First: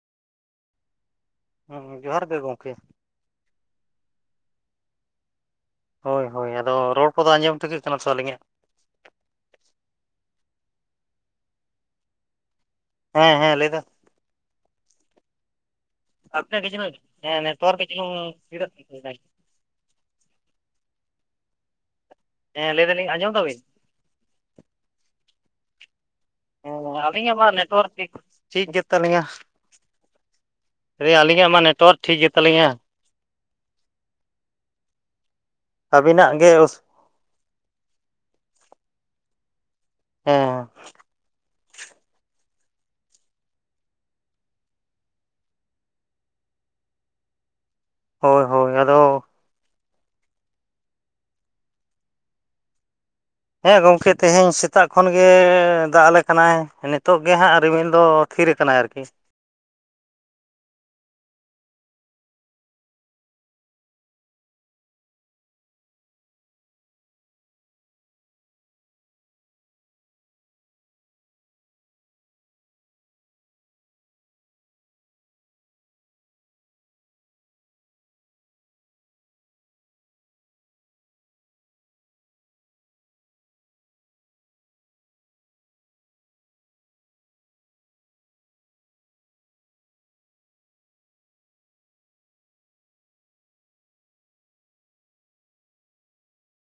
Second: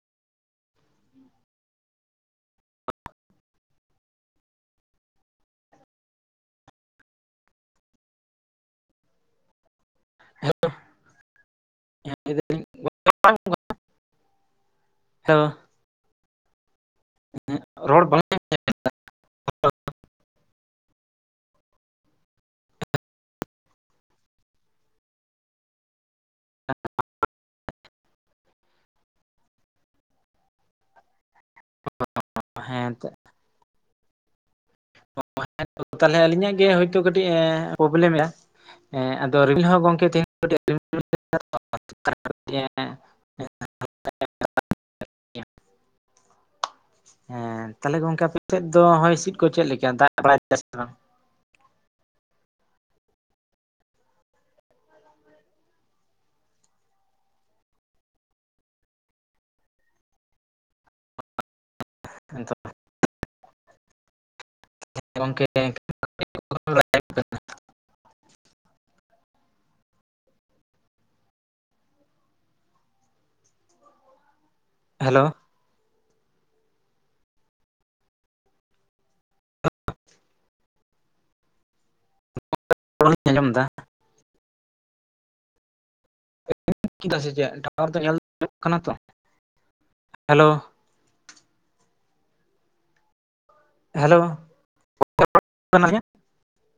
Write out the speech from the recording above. [inaudible] ᱦᱢ ᱦᱢ ᱡᱚᱦᱟᱨ ᱜᱮ ᱜᱚᱢᱠᱮ ᱾ ᱦᱳᱭ ᱦᱳᱭ ᱟᱫᱚ ᱨᱚᱲ ᱠᱚᱫᱚ ᱟᱸᱡᱚᱢ ᱴᱷᱤᱠᱟᱹᱜ ᱠᱟᱱᱟ ᱛᱚ ᱟᱹᱞᱤᱧᱟᱜ? ᱦᱮᱞᱳ ᱦᱮᱸ ᱞᱟᱹᱭ ᱫᱟᱹᱞᱤᱧ ᱦᱮᱸ ᱦᱮᱸ ᱞᱟᱹᱭ ᱫᱟᱼᱼ ᱦᱮᱞᱳ ᱾ ᱟᱹᱵᱤᱱᱟᱜ ᱠᱟᱹᱡ ᱪᱩᱞᱩᱝ ᱦᱮᱸ ᱱᱮᱴᱣᱟᱹᱠ ᱠᱟᱹᱡ ᱨᱚᱲ ᱵᱟᱝ ᱪᱩᱞᱩᱝ [unintelligible] ᱼᱼ ᱦᱮᱸ ᱞᱟᱹᱭ ᱫᱟᱞᱤᱧ ᱟᱸᱡᱚᱢ ᱫᱟᱵᱤᱱ? ᱦᱮᱸ ᱟᱹᱞᱤᱧᱟᱜ ᱢᱟ ᱱᱮᱴᱣᱟᱨᱠ ᱴᱷᱤᱠ ᱜᱮ ᱛᱟᱹᱞᱤᱧᱟ ᱾ ᱨᱮ ᱟᱹᱞᱤᱧᱟᱜ ᱢᱟ ᱱᱮᱴᱣᱟᱨᱠ ᱴᱷᱤᱠ ᱜᱮ ᱛᱟᱹᱞᱤᱧᱟ ᱾ ᱮᱱᱛᱮᱜ ᱚᱸ ᱦᱮᱸ ᱛᱚ ᱛᱟᱦᱚᱞᱮ ᱟᱹᱵᱤᱱᱟᱜ ᱟᱹᱞᱤᱧᱟᱜ ᱜᱮ ᱚᱥ ᱦᱚᱭᱛᱳ ᱠᱟᱹᱴᱤᱡ ᱮᱸ ᱯᱨᱚᱵᱞᱮᱢ ᱫᱟ ᱮᱸ ᱟᱫᱚ ᱨᱤᱢᱤᱞ ᱦᱚᱸᱼᱼ ᱜᱚᱝᱠᱮ ᱛᱮᱦᱮᱧ ᱦᱮᱸ [unintelligible] ᱦᱮᱸ ᱛᱟᱦᱚᱞᱮ ᱜᱚᱝᱠᱮ ᱟᱯᱮ ᱦᱳᱭ ᱥᱮᱫ ᱦᱳᱭ ᱫᱚ ᱟᱫᱚ ᱦᱚᱭ ᱦᱤᱸᱥᱤᱫ ᱠᱚ ᱪᱮᱫ ᱞᱮᱠᱟ ᱫᱟᱜ ᱵᱟᱲᱟᱭ ᱫᱟᱭ ᱥᱮ ᱵᱟᱝ? ᱦᱮᱸ ᱜᱚᱢᱠᱮ ᱛᱮᱦᱮᱧ ᱥᱮᱛᱟᱜ ᱠᱷᱚᱱ ᱜᱮ ᱫᱟᱜ ᱟᱞᱮ ᱠᱟᱱᱟᱭ ᱱᱤᱛᱚᱜ ᱜᱮ ᱦᱟᱸᱜ ᱨᱤᱢᱤᱞ ᱫᱚᱼᱼ ᱛᱷᱤᱨ ᱟᱠᱟᱱᱟᱭ ᱟᱨᱠᱤ ᱾ ᱮᱛᱚ ᱜᱚᱝᱠᱮ [unintelligible] ᱦᱮᱞᱳ ᱾ ᱨᱚᱲ ᱞᱤᱧ ᱟᱸᱡᱚᱢ ᱫᱟ ᱾ [unintelligible] ᱠᱮᱫᱟ ᱥᱮ ᱪᱮᱫ ᱴᱟᱣᱟᱨ ᱫᱚ ᱧᱮᱞ ᱫᱚ ᱧᱮᱞᱚᱜ ᱠᱟᱱᱟ ᱛᱚ, ᱦᱮᱞᱳ ᱾ ᱦᱮᱞᱳ [unintelligible]